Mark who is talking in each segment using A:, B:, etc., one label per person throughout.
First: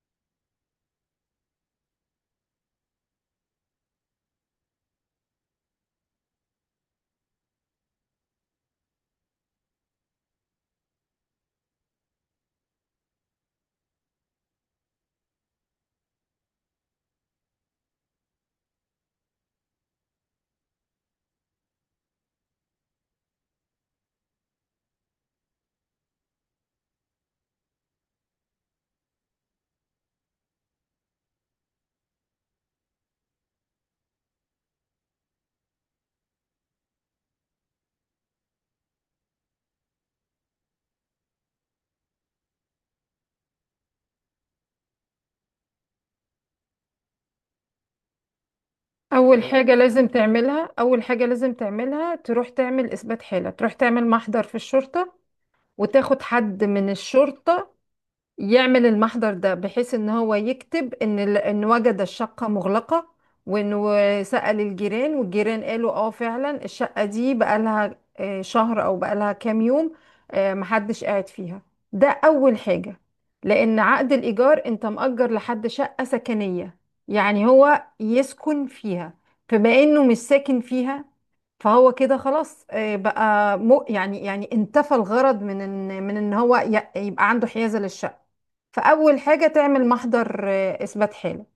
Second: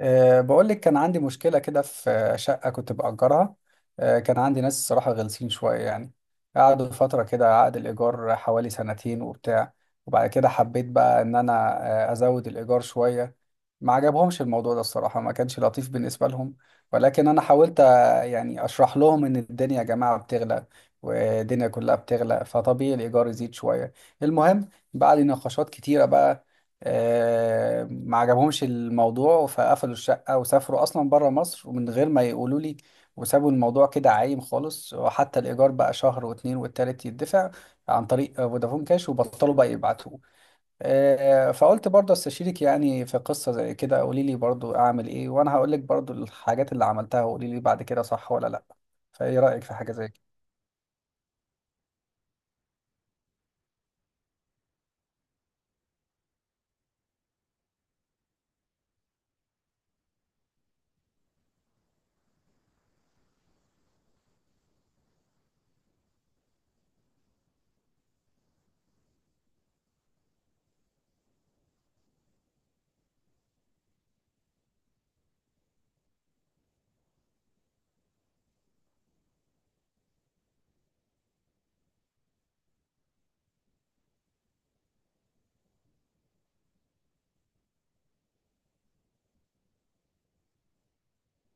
A: بقول لك كان عندي مشكلة كده في شقة كنت بأجرها. كان عندي ناس الصراحة غلسين شوية يعني. قعدوا فترة كده، عقد الإيجار حوالي سنتين وبتاع. وبعد كده حبيت بقى إن أنا أزود الإيجار شوية. ما عجبهمش الموضوع ده، الصراحة ما كانش لطيف بالنسبة لهم. ولكن أنا حاولت يعني أشرح لهم إن الدنيا يا جماعة بتغلى، والدنيا كلها بتغلى، فطبيعي الإيجار يزيد شوية. المهم، بعد نقاشات كتيرة بقى، ما عجبهمش الموضوع، فقفلوا الشقة وسافروا أصلا بره مصر ومن غير ما يقولوا لي. وسابوا الموضوع كده عايم خالص، وحتى الإيجار بقى شهر واتنين والتالت يدفع عن طريق فودافون كاش، وبطلوا بقى يبعتوه. فقلت برضه استشيرك يعني في قصة زي كده، قولي لي برضه أعمل إيه، وأنا هقول لك برضه الحاجات اللي عملتها وقولي لي بعد كده صح ولا لأ. فإيه
B: اول
A: رأيك في
B: حاجه
A: حاجة
B: لازم
A: زي كده؟
B: تعملها اول حاجه لازم تعملها تروح تعمل اثبات حاله، تروح تعمل محضر في الشرطه، وتاخد حد من الشرطه يعمل المحضر ده بحيث ان هو يكتب ان ان وجد الشقة مغلقة، وانه سأل الجيران، والجيران قالوا اه فعلا الشقة دي بقالها شهر او بقالها كام يوم، محدش قاعد فيها. ده اول حاجة. لان عقد الايجار انت مأجر لحد شقة سكنية، يعني هو يسكن فيها، فبما انه مش ساكن فيها فهو كده خلاص بقى مو يعني يعني انتفى الغرض من ان هو يبقى عنده حيازة للشقة. فأول حاجة تعمل محضر إثبات حالة.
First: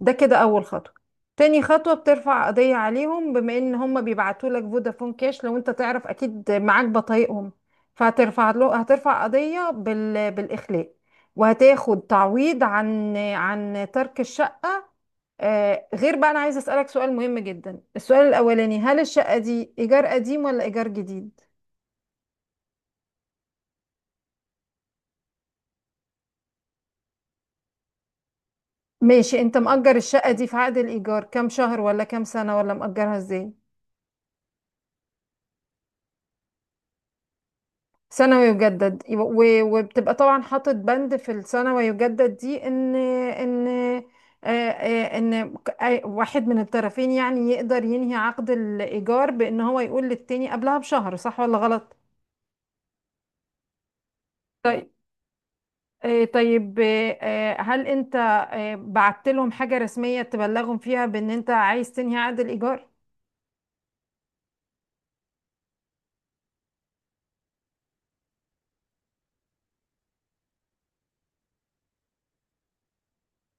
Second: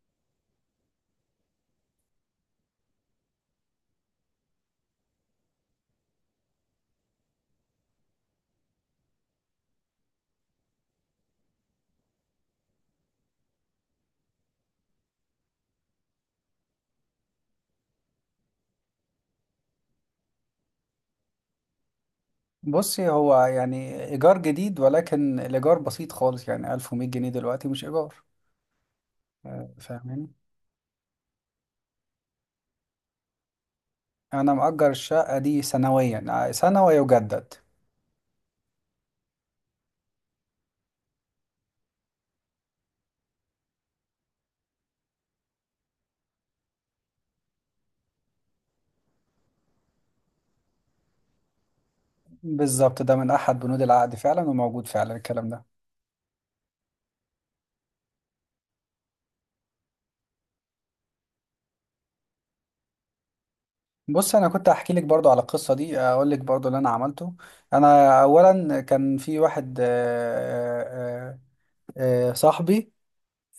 B: ده كده أول خطوة. تاني خطوة بترفع قضية عليهم، بما إن هم بيبعتوا لك فودافون كاش، لو أنت تعرف أكيد معاك بطايقهم. فهترفع له هترفع قضية بالإخلاء، وهتاخد تعويض عن ترك الشقة. غير بقى أنا عايزة أسألك سؤال مهم جدا. السؤال الأولاني، هل الشقة دي إيجار قديم ولا إيجار جديد؟
A: بصي، هو يعني إيجار جديد ولكن الإيجار بسيط خالص، يعني 1100 جنيه دلوقتي، مش إيجار.
B: ماشي. أنت مأجر الشقة
A: فاهمين.
B: دي في عقد الإيجار كام شهر ولا كام سنة ولا مأجرها إزاي؟
A: انا مأجر الشقة دي سنويا، سنة ويجدد.
B: ثانوي يجدد، وبتبقى طبعا حاطط بند في الثانوي يجدد دي ان ان آه، آه، ان واحد من الطرفين يعني يقدر ينهي عقد الايجار بان هو يقول للتاني قبلها بشهر، صح ولا غلط؟
A: بالظبط، ده من احد بنود العقد فعلا، وموجود
B: طيب.
A: فعلا الكلام ده.
B: طيب هل انت بعت لهم حاجة رسمية تبلغهم فيها بان انت عايز تنهي عقد الايجار؟
A: بص، انا كنت احكي لك برضو على القصة دي، اقول لك برضو اللي انا عملته. انا اولا كان في واحد صاحبي،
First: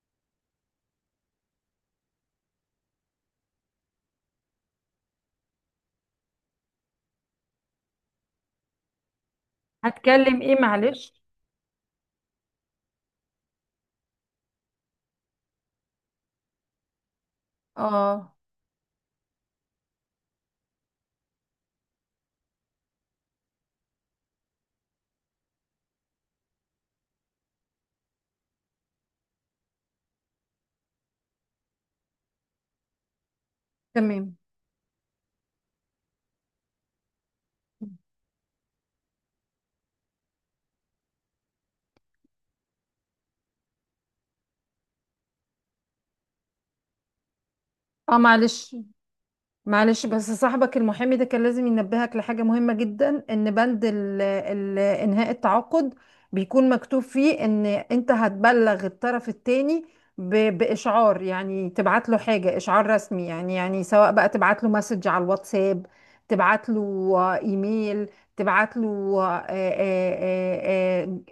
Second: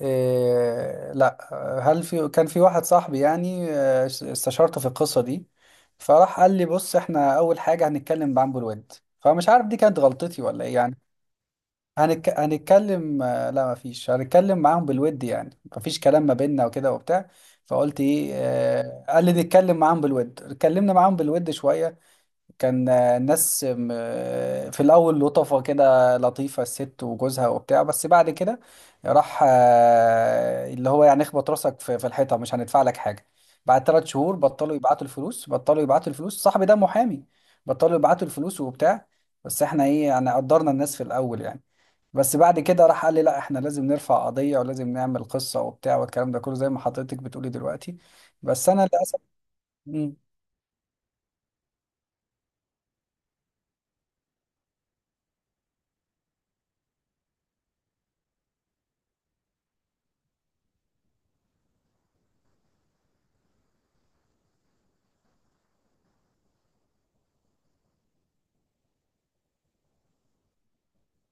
A: لا، هل في، كان في واحد صاحبي يعني استشارته في القصة دي. فراح قال لي بص احنا اول حاجة هنتكلم بعنبر الود. فمش عارف دي كانت
B: هتكلم
A: غلطتي
B: ايه؟
A: ولا ايه يعني.
B: معلش.
A: هنتكلم، لا مفيش، هنتكلم معاهم بالود يعني، مفيش كلام ما بيننا وكده وبتاع. فقلت ايه،
B: اه.
A: قال لي نتكلم معاهم بالود، اتكلمنا معاهم بالود شوية. كان الناس في الأول لطفة كده، لطيفة الست وجوزها وبتاع، بس بعد كده راح اللي هو يعني اخبط راسك في الحيطة، مش هندفع لك حاجة. بعد ثلاث
B: تمام.
A: شهور بطلوا يبعتوا الفلوس، بطلوا يبعتوا الفلوس، صاحبي ده محامي. بطلوا يبعتوا الفلوس وبتاع. بس احنا ايه يعني، قدرنا الناس في الأول يعني. بس بعد كده راح قال لي لا احنا لازم نرفع قضية ولازم نعمل قصة وبتاع والكلام ده كله، زي ما حضرتك بتقولي دلوقتي.
B: اه
A: بس
B: معلش.
A: انا للاسف.
B: معلش،
A: مم.
B: بس صاحبك المحامي ده كان لازم ينبهك لحاجة مهمة جدا، ان بند ال انهاء التعاقد بيكون مكتوب فيه ان انت هتبلغ الطرف التاني باشعار، يعني تبعت له حاجة اشعار رسمي، يعني يعني سواء بقى تبعت له مسج على الواتساب، تبعت له ايميل، تبعت له آه، آه، آه،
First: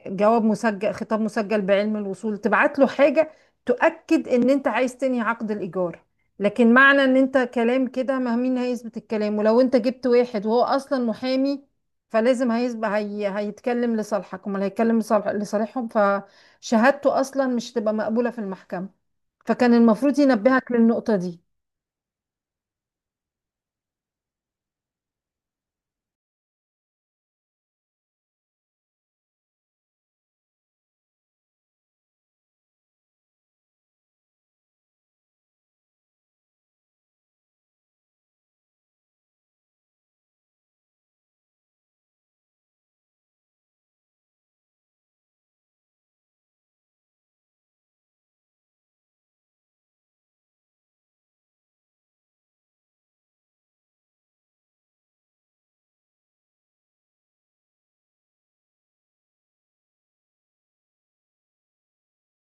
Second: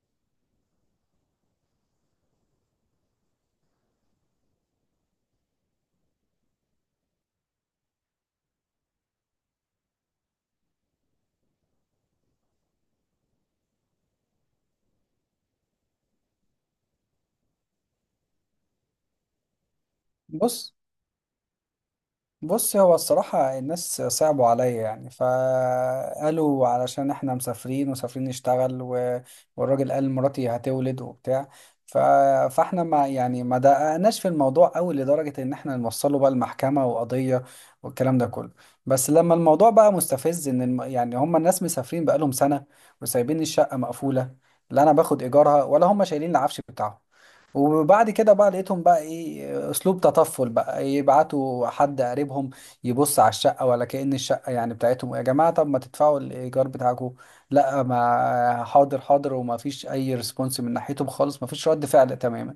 B: جواب مسجل، خطاب مسجل بعلم الوصول، تبعت له حاجة تؤكد ان انت عايز تنهي عقد الايجار. لكن معنى ان انت كلام كده، ما مين هيثبت الكلام؟ ولو انت جبت واحد وهو اصلا محامي، فلازم هيثبت هيتكلم لصالحك، امال هيتكلم لصالحهم؟ فشهادته اصلا مش تبقى مقبولة في المحكمة. فكان المفروض ينبهك
A: بص.
B: للنقطة دي.
A: بص، هو الصراحة الناس صعبوا عليا يعني، فقالوا علشان احنا مسافرين، ومسافرين نشتغل، و... والراجل قال مراتي هتولد وبتاع. ف... فاحنا ما يعني ما دققناش في الموضوع قوي لدرجة ان احنا نوصله بقى المحكمة وقضية، والكلام ده كله. بس لما الموضوع بقى مستفز، ان يعني هم الناس مسافرين بقالهم سنة وسايبين الشقة مقفولة، لا انا باخد ايجارها ولا هم شايلين العفش بتاعهم. وبعد كده بقى لقيتهم بقى ايه، اسلوب تطفل بقى، يبعتوا حد قريبهم يبص على الشقه، ولا كأن الشقه يعني بتاعتهم. يا جماعه، طب ما تدفعوا الايجار بتاعكم، لا. ما حاضر حاضر وما فيش اي ريسبونس من ناحيتهم خالص، ما فيش رد فعل تماما.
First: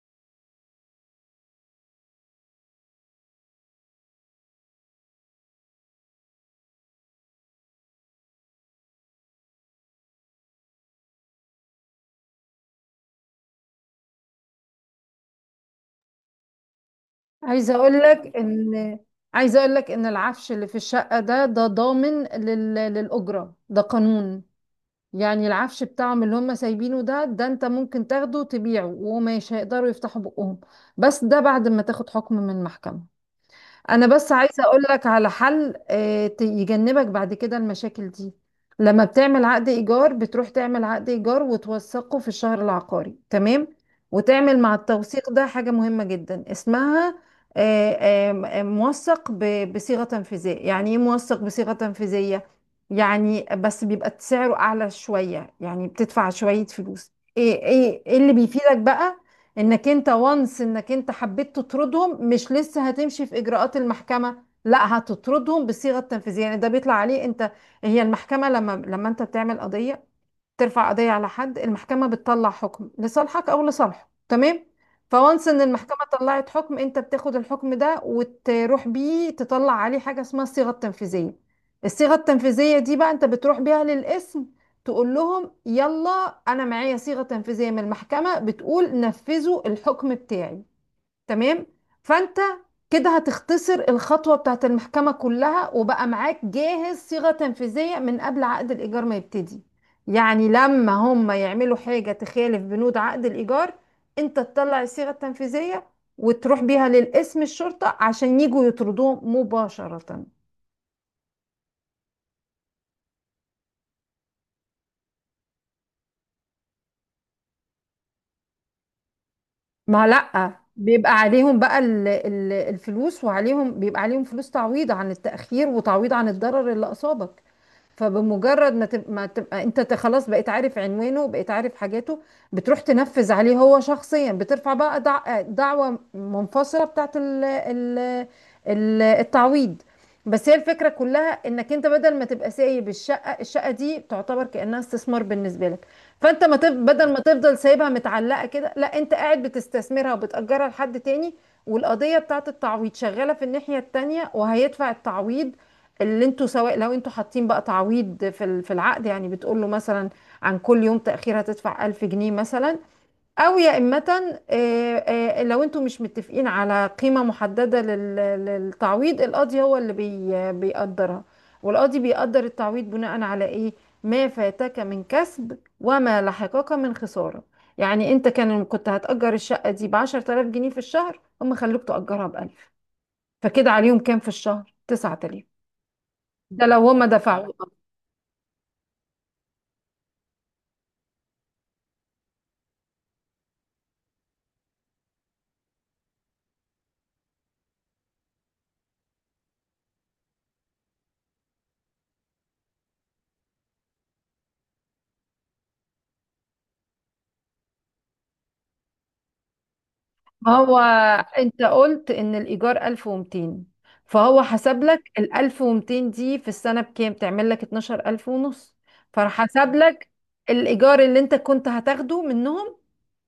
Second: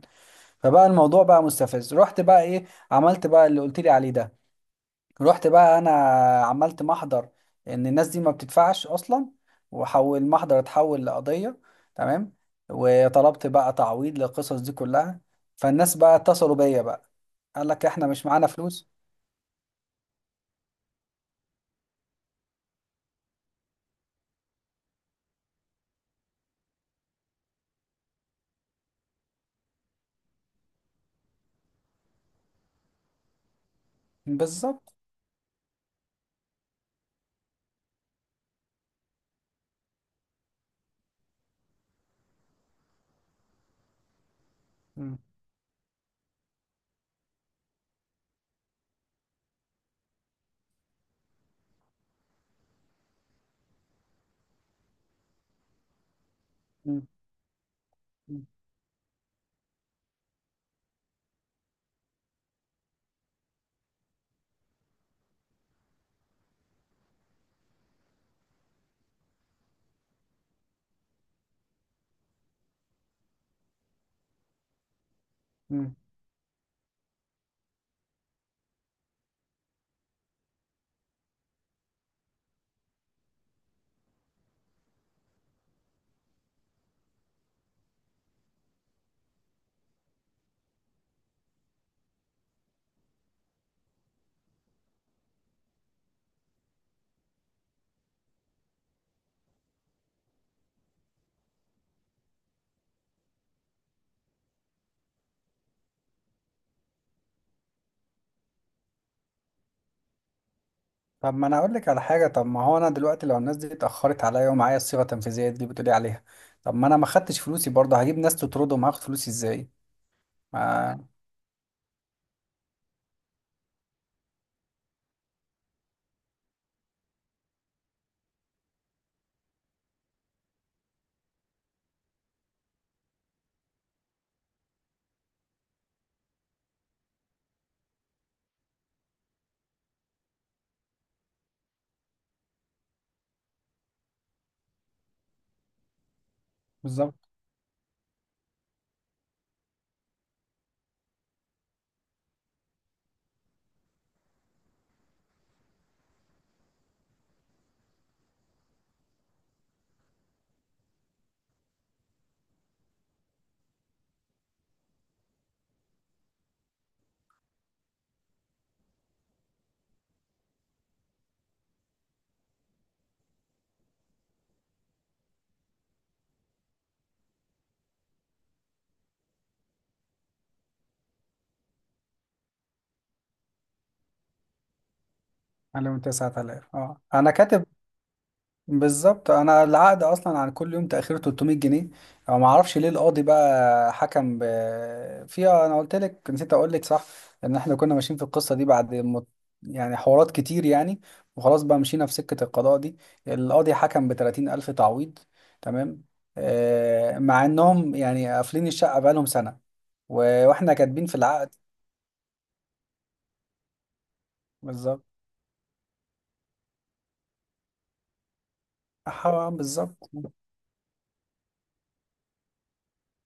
A: فبقى الموضوع بقى مستفز، رحت بقى ايه، عملت بقى اللي قلت لي عليه ده. رحت بقى انا عملت محضر ان الناس دي ما بتدفعش اصلا، وحول المحضر اتحول لقضية. تمام. وطلبت بقى تعويض للقصص دي كلها. فالناس بقى اتصلوا بيا بقى. قال
B: عايزة
A: لك
B: اقول
A: احنا مش
B: لك
A: معانا فلوس.
B: ان عايزة اقول لك ان العفش اللي في الشقة ده ضامن للأجرة. ده قانون. يعني العفش بتاعهم اللي هم سايبينه ده انت ممكن تاخده وتبيعه ومش هيقدروا يفتحوا بقهم، بس ده بعد ما تاخد حكم من المحكمة. انا بس عايزه اقول
A: بالظبط.
B: لك على حل يجنبك بعد كده المشاكل دي. لما بتعمل عقد ايجار بتروح تعمل عقد ايجار وتوثقه في الشهر العقاري، تمام، وتعمل مع
A: مم.
B: التوثيق ده حاجه مهمه جدا اسمها آه، موثق بصيغه تنفيذيه. يعني ايه موثق بصيغه تنفيذيه؟ يعني بس بيبقى سعره اعلى شويه، يعني بتدفع شويه
A: مم.
B: فلوس. ايه ايه إيه اللي
A: مم.
B: بيفيدك بقى؟ انك انت انك انت حبيت تطردهم مش لسه هتمشي في اجراءات المحكمة، لا هتطردهم بالصيغة التنفيذية. يعني ده بيطلع عليه انت. هي المحكمة لما انت بتعمل قضية، ترفع قضية على حد، المحكمة بتطلع حكم لصالحك أو لصالحه، تمام. فوانس إن
A: مم.
B: المحكمة طلعت حكم، أنت بتاخد الحكم ده وتروح بيه تطلع عليه حاجة اسمها الصيغة التنفيذية. الصيغة التنفيذية دي بقى أنت بتروح بيها للقسم، تقول لهم يلا، أنا معايا صيغة تنفيذية من المحكمة بتقول نفذوا الحكم بتاعي. تمام. فانت كده هتختصر الخطوة بتاعت المحكمة كلها، وبقى معاك جاهز صيغة تنفيذية من قبل عقد الإيجار ما يبتدي. يعني لما هم يعملوا حاجة تخالف بنود عقد الإيجار، انت تطلع الصيغة التنفيذية وتروح بيها للقسم الشرطة عشان يجوا يطردوهم مباشرة.
A: طب ما انا اقول لك على حاجة، طب ما هو انا دلوقتي لو الناس دي اتأخرت عليا ومعايا الصيغة التنفيذية دي بتقولي عليها، طب ما انا ما خدتش فلوسي برضه، هجيب ناس تطردهم، هاخد فلوسي ازاي؟
B: ما لأ،
A: ما
B: بيبقى عليهم بقى الفلوس، وعليهم، بيبقى عليهم فلوس تعويض عن التأخير، وتعويض عن الضرر اللي أصابك. فبمجرد ما تبقى انت خلاص بقيت عارف عنوانه، بقيت عارف حاجاته، بتروح تنفذ عليه هو شخصيا. بترفع بقى دعوة منفصلة بتاعت التعويض. بس هي الفكرة كلها انك انت بدل ما تبقى سايب الشقة، الشقة دي تعتبر كأنها استثمار بالنسبة لك. فانت ما تف... بدل ما
A: بالظبط.
B: تفضل سايبها متعلقة كده، لا، انت قاعد بتستثمرها وبتأجرها لحد تاني. والقضية بتاعت التعويض شغالة في الناحية التانية، وهيدفع التعويض اللي انتوا، سواء لو انتوا حاطين بقى تعويض في في العقد. يعني بتقول له مثلا عن كل يوم تأخير هتدفع 1000 جنيه مثلا، او يا إما لو انتوا مش متفقين على قيمة محددة للتعويض، القاضي هو اللي بيقدرها. والقاضي بيقدر التعويض بناء على ايه؟ ما فاتك من كسب، وما لحقك من خسارة. يعني انت كان كنت هتأجر الشقة دي بعشرة آلاف جنيه في الشهر، هم خلوك تأجرها بألف، فكده عليهم كام في الشهر؟ تسعة آلاف.
A: عليهم
B: ده
A: 9000،
B: لو
A: اه
B: هما
A: انا
B: دفعوا.
A: كاتب. بالظبط، انا العقد اصلا عن كل يوم تاخير 300 جنيه، او ما اعرفش ليه القاضي بقى حكم فيها. انا قلت لك، نسيت اقول لك، صح، ان احنا كنا ماشيين في القصه دي بعد يعني حوارات كتير يعني. وخلاص بقى مشينا في سكه القضاء دي، القاضي حكم ب 30 الف تعويض. تمام. مع انهم يعني قافلين الشقه بقالهم سنه، و...
B: ما
A: واحنا
B: هو
A: كاتبين في العقد.
B: انت قلت ان الايجار 1200، فهو حسب لك
A: بالظبط.
B: ال 1200 دي في السنه بكام؟ تعمل لك 12000 ونص.
A: حرام،
B: فحسب لك
A: بالظبط.
B: الايجار اللي انت كنت هتاخده منهم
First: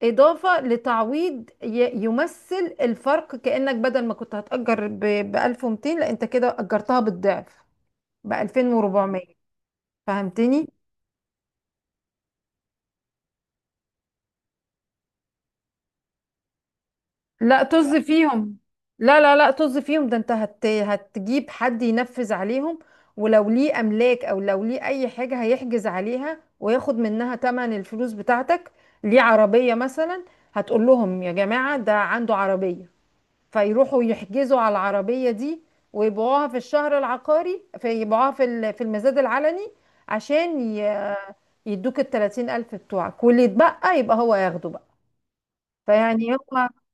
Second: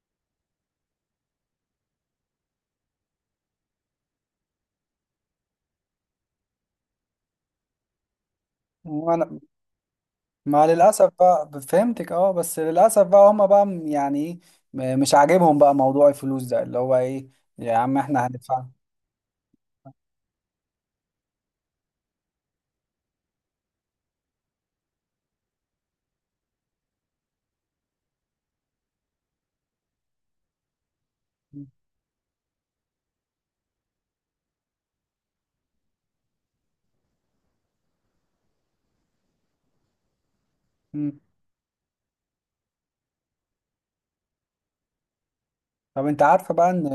B: اضافه لتعويض يمثل الفرق، كانك بدل ما كنت هتاجر ب 1200 لا انت كده اجرتها بالضعف ب 2400.
A: وانا، مع
B: فهمتني؟
A: للأسف بقى، فهمتك، اه، بس للأسف بقى هما بقى يعني ايه، مش عاجبهم بقى موضوع الفلوس ده اللي هو ايه.
B: لا،
A: يا
B: طز
A: عم، احنا
B: فيهم.
A: هندفع.
B: لا، لا، لا، طز فيهم. ده انت هتجيب حد ينفذ عليهم، ولو ليه املاك او لو ليه اي حاجة هيحجز عليها وياخد منها تمن الفلوس بتاعتك. ليه عربية مثلا، هتقول لهم يا جماعة ده عنده عربية، فيروحوا يحجزوا على العربية دي، ويبيعوها في الشهر العقاري، فيبيعوها في في المزاد العلني عشان
A: مم.
B: يدوك التلاتين ألف بتوعك، واللي يتبقى يبقى هو ياخده بقى.
A: طب، انت
B: فيعني
A: عارفة
B: هما
A: بقى ان،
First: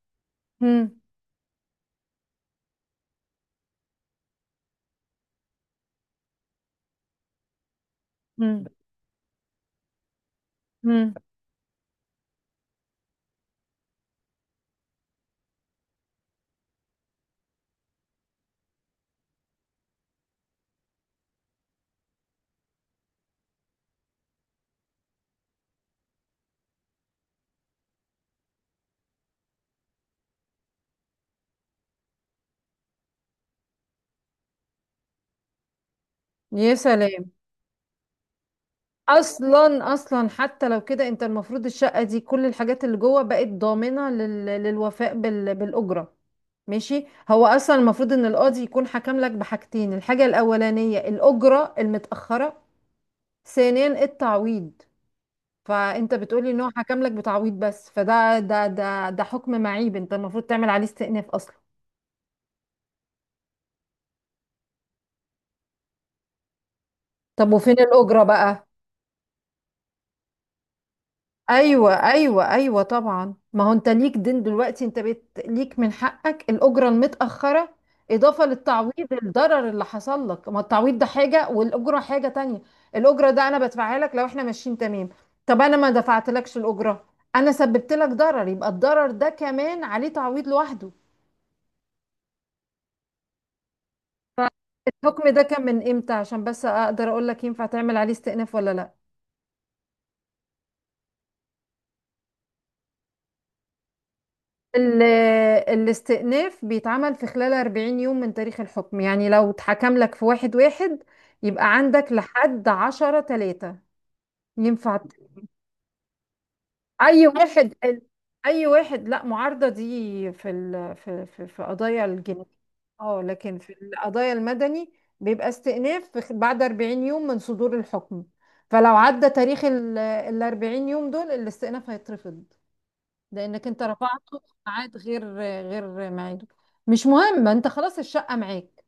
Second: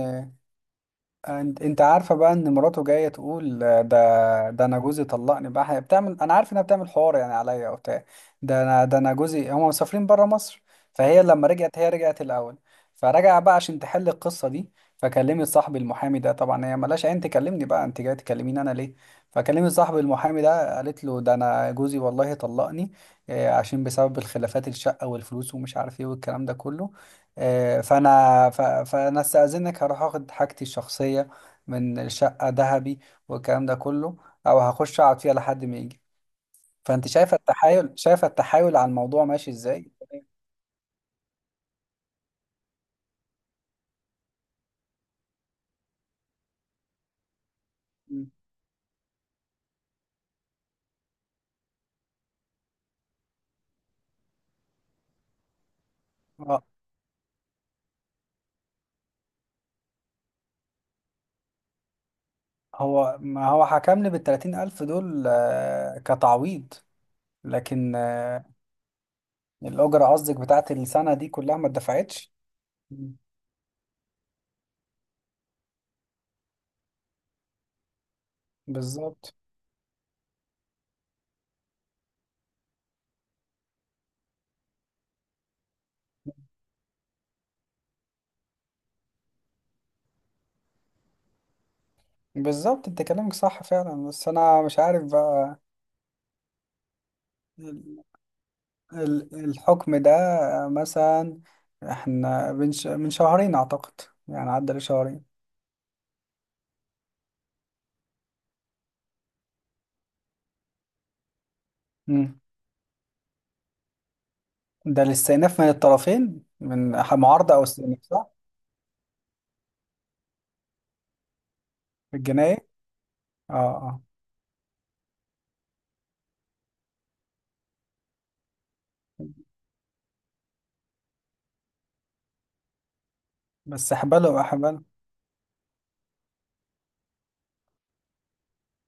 B: هم
A: انت عارفه بقى ان مراته جايه تقول ده انا جوزي طلقني بقى، هي بتعمل، انا عارف انها بتعمل حوار يعني عليا او بتاع. ده انا جوزي هم مسافرين بره مصر.
B: هم
A: فهي لما رجعت، هي رجعت الاول، فرجع بقى عشان تحل القصه دي. فكلمت صاحبي المحامي ده، طبعا هي ملاش عين تكلمني بقى، انت جاي تكلميني انا ليه، فكلمت صاحبي المحامي ده قالت له ده انا جوزي والله طلقني، عشان بسبب الخلافات، الشقه والفلوس ومش عارف ايه والكلام ده كله. فانا فانا استاذنك هروح اخد حاجتي الشخصيه من الشقه، ذهبي والكلام ده كله، او هخش اقعد فيها لحد ما يجي.
B: يا
A: فانت
B: سلام.
A: شايفه التحايل، شايفه التحايل على الموضوع ماشي ازاي؟
B: اصلا اصلا، حتى لو كده، انت المفروض الشقه دي كل الحاجات اللي جوه بقت ضامنه للوفاء بالاجره. ماشي. هو اصلا المفروض ان
A: مم.
B: القاضي يكون حكم لك بحاجتين، الحاجه الاولانيه الاجره المتاخره، ثانيا التعويض. فانت بتقولي ان
A: آه،
B: هو حكم لك بتعويض بس، فده ده ده ده حكم معيب، انت المفروض تعمل عليه استئناف اصلا.
A: هو ما هو حكم لي بالتلاتين ألف دول كتعويض.
B: طب وفين
A: لكن
B: الاجره بقى؟
A: الأجرة قصدك بتاعت السنة دي كلها ما
B: ايوه،
A: اتدفعتش.
B: ايوه، ايوه،
A: مم.
B: طبعا. ما هو انت ليك دين دلوقتي، انت ليك من حقك الاجره المتاخره اضافه للتعويض،
A: بالظبط.
B: الضرر اللي حصل لك. ما التعويض ده حاجه والاجره حاجه تانية. الاجره ده انا بدفعها لك لو احنا ماشيين تمام. طب انا ما دفعتلكش الاجره، انا سببت لك ضرر، يبقى الضرر ده كمان عليه تعويض لوحده.
A: بالظبط، انت كلامك صح فعلا، بس أنا مش عارف
B: الحكم ده
A: بقى.
B: كان من امتى عشان بس اقدر اقول لك ينفع تعمل عليه استئناف ولا لا؟
A: الحكم ده مثلا، احنا من من شهرين اعتقد، يعني عدى
B: ال-
A: لشهرين.
B: الاستئناف بيتعمل في خلال 40 يوم من تاريخ الحكم، يعني لو اتحكم لك في واحد واحد يبقى عندك
A: مم.
B: لحد عشرة تلاتة ينفع
A: ده الاستئناف من الطرفين، من
B: أي
A: معارضة او
B: واحد
A: استئناف،
B: ال-
A: صح؟
B: أي واحد. لا، معارضة دي في في قضايا
A: في
B: الجنائية.
A: الجناية.
B: اه،
A: اه،
B: لكن في
A: اه.
B: القضايا المدني بيبقى استئناف في بعد 40 يوم من صدور الحكم. فلو عدى تاريخ ال 40 يوم دول، الاستئناف هيترفض، لانك انت
A: بس
B: رفعته
A: احباله
B: في
A: احباله.
B: ميعاد غير ميعاده. مش مهم، انت خلاص الشقه معاك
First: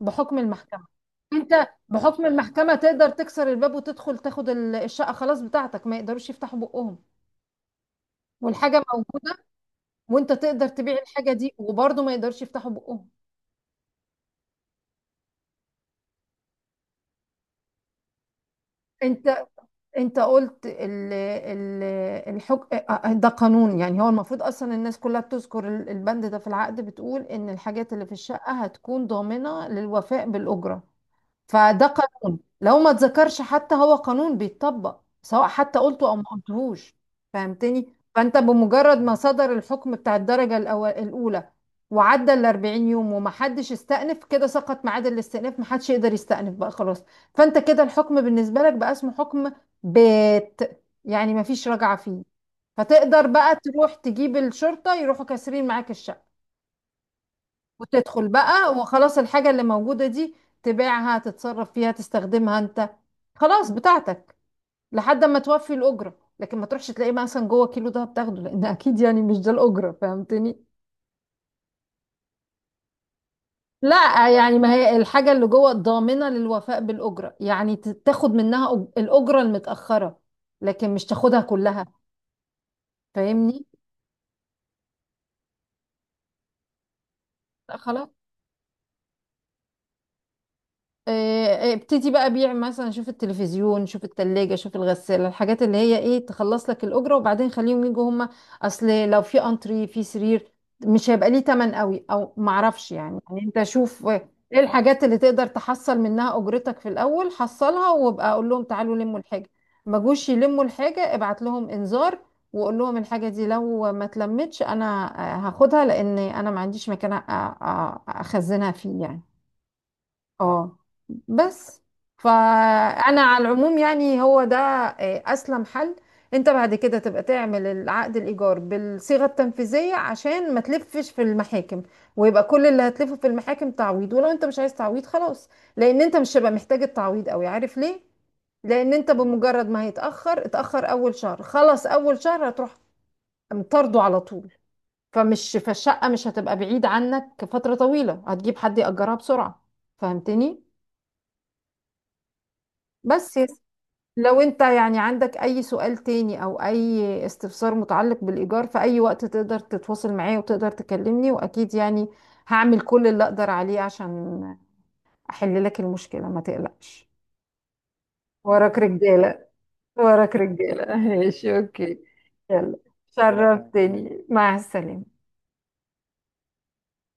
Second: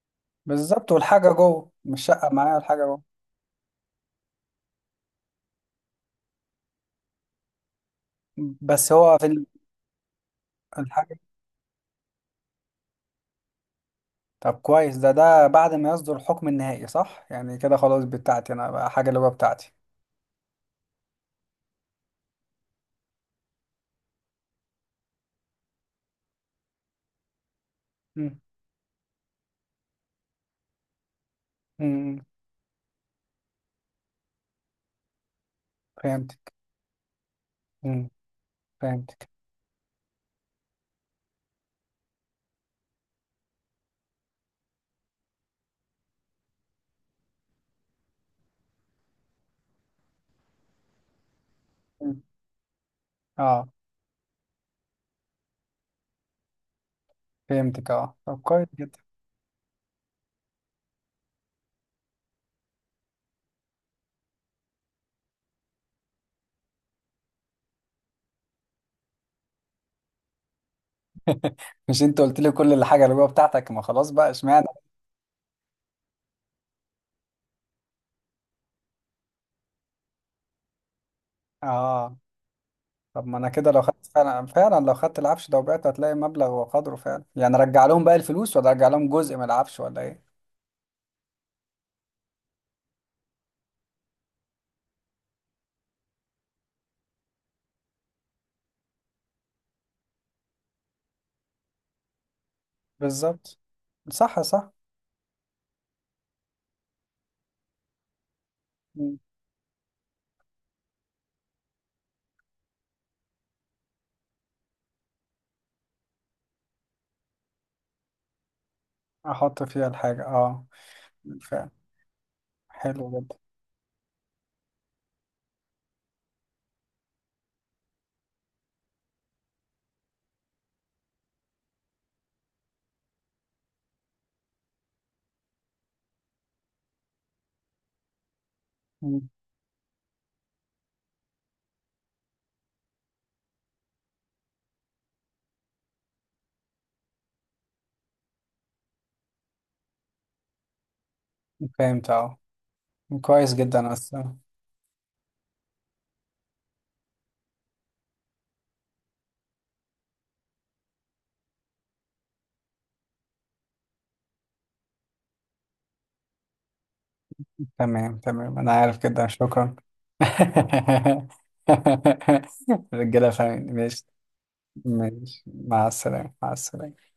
B: بحكم المحكمه.
A: بالظبط، والحاجة
B: انت
A: جوه، مش
B: بحكم
A: شقة معايا،
B: المحكمه
A: الحاجة جوه.
B: تقدر تكسر الباب وتدخل تاخد الشقه، خلاص بتاعتك، ما يقدروش يفتحوا بقهم، والحاجه
A: بس هو في
B: موجوده، وانت تقدر تبيع
A: الحاجة.
B: الحاجه دي وبرضه ما يقدرش يفتحوا بقهم.
A: طب كويس، ده بعد ما يصدر الحكم النهائي، صح؟ يعني كده خلاص بتاعتي انا بقى، حاجة اللي جوه
B: انت
A: بتاعتي.
B: انت قلت ال ال الحك... اه، ده قانون. يعني هو المفروض اصلا الناس كلها بتذكر البند ده في العقد، بتقول ان الحاجات اللي في
A: مم.
B: الشقه هتكون ضامنه للوفاء بالاجره. فده
A: مم.
B: قانون لو ما اتذكرش، حتى هو قانون بيتطبق سواء حتى قلته او ما
A: فهمتك.
B: قلتهوش. فهمتني؟
A: مم.
B: فانت بمجرد ما
A: فهمتك.
B: صدر الحكم بتاع الدرجة الأولى وعدى ال 40 يوم وما حدش استأنف، كده سقط ميعاد الاستئناف، ما حدش يقدر يستأنف بقى خلاص. فانت كده الحكم بالنسبة لك بقى اسمه حكم بات، يعني ما فيش رجعة
A: مم.
B: فيه. فتقدر بقى
A: اه،
B: تروح تجيب الشرطة يروحوا كاسرين معاك الشقة
A: فهمتك، اه،
B: وتدخل
A: طب كويس
B: بقى
A: جدا.
B: وخلاص. الحاجة اللي موجودة دي تبيعها، تتصرف فيها، تستخدمها انت، خلاص بتاعتك لحد ما توفي الأجرة. لكن ما تروحش تلاقيه مثلا جوه كيلو ده بتاخده، لأن أكيد يعني مش ده الأجرة. فهمتني؟
A: مش انت قلت لي كل الحاجه اللي جوه بتاعتك، ما خلاص
B: لا،
A: بقى،
B: يعني
A: اشمعنى؟
B: ما هي الحاجة اللي جوه ضامنة للوفاء بالأجرة، يعني تاخد منها الأجرة المتأخرة، لكن مش تاخدها كلها.
A: اه، طب ما انا
B: فاهمني.
A: كده لو خدت فعلا، فعلا لو خدت العفش ده وبعته، هتلاقي مبلغ وقدره فعلا يعني،
B: لا
A: رجع لهم
B: خلاص.
A: بقى الفلوس ولا رجع لهم جزء من العفش ولا ايه؟
B: ابتدي بقى بيع مثلا، شوف التلفزيون، شوف التلاجة، شوف الغسالة، الحاجات اللي هي ايه تخلص لك الأجرة، وبعدين خليهم يجوا هما. أصل لو في أنتري، في سرير، مش هيبقى ليه تمن قوي، أو معرفش يعني. يعني
A: بالظبط.
B: أنت شوف ايه
A: صح، صح.
B: الحاجات اللي تقدر تحصل منها أجرتك في الأول، حصلها، وابقى أقول لهم تعالوا
A: مم.
B: لموا الحاجة. ما جوش يلموا الحاجة، ابعت لهم إنذار وقول لهم الحاجة دي لو ما اتلمتش أنا هاخدها، لأن أنا ما عنديش مكان أخزنها فيه يعني.
A: احط فيها الحاجه، اه.
B: اه.
A: فعلا.
B: بس،
A: حلو
B: فانا
A: جدا.
B: على العموم يعني هو ده اسلم حل. انت بعد كده تبقى تعمل العقد الايجار بالصيغه التنفيذيه عشان ما تلفش في المحاكم، ويبقى كل اللي هتلفه في المحاكم تعويض. ولو انت مش عايز تعويض خلاص، لان انت مش هيبقى محتاج التعويض قوي، عارف ليه؟ لان انت
A: مم.
B: بمجرد ما اتاخر اول شهر، خلص اول شهر هتروح مطرده على طول. فالشقه مش هتبقى بعيد عنك فتره طويله، هتجيب حد ياجرها بسرعه. فهمتني؟
A: فهمت، اه.
B: بس يا
A: كويس
B: س-
A: جدا اصلا.
B: لو انت يعني عندك اي سؤال تاني او اي استفسار متعلق بالايجار في اي وقت تقدر تتواصل معايا وتقدر تكلمني، واكيد يعني هعمل كل اللي اقدر عليه عشان احل لك المشكلة، ما تقلقش.
A: تمام، تمام، انا
B: وراك
A: عارف كده،
B: رجالة
A: شكرا.
B: وراك رجالة، ماشي، اوكي. يلا،
A: الرجاله فاهمين، ماشي.
B: شرفتني، مع السلامة.
A: ماشي، مع السلامه، مع السلامه.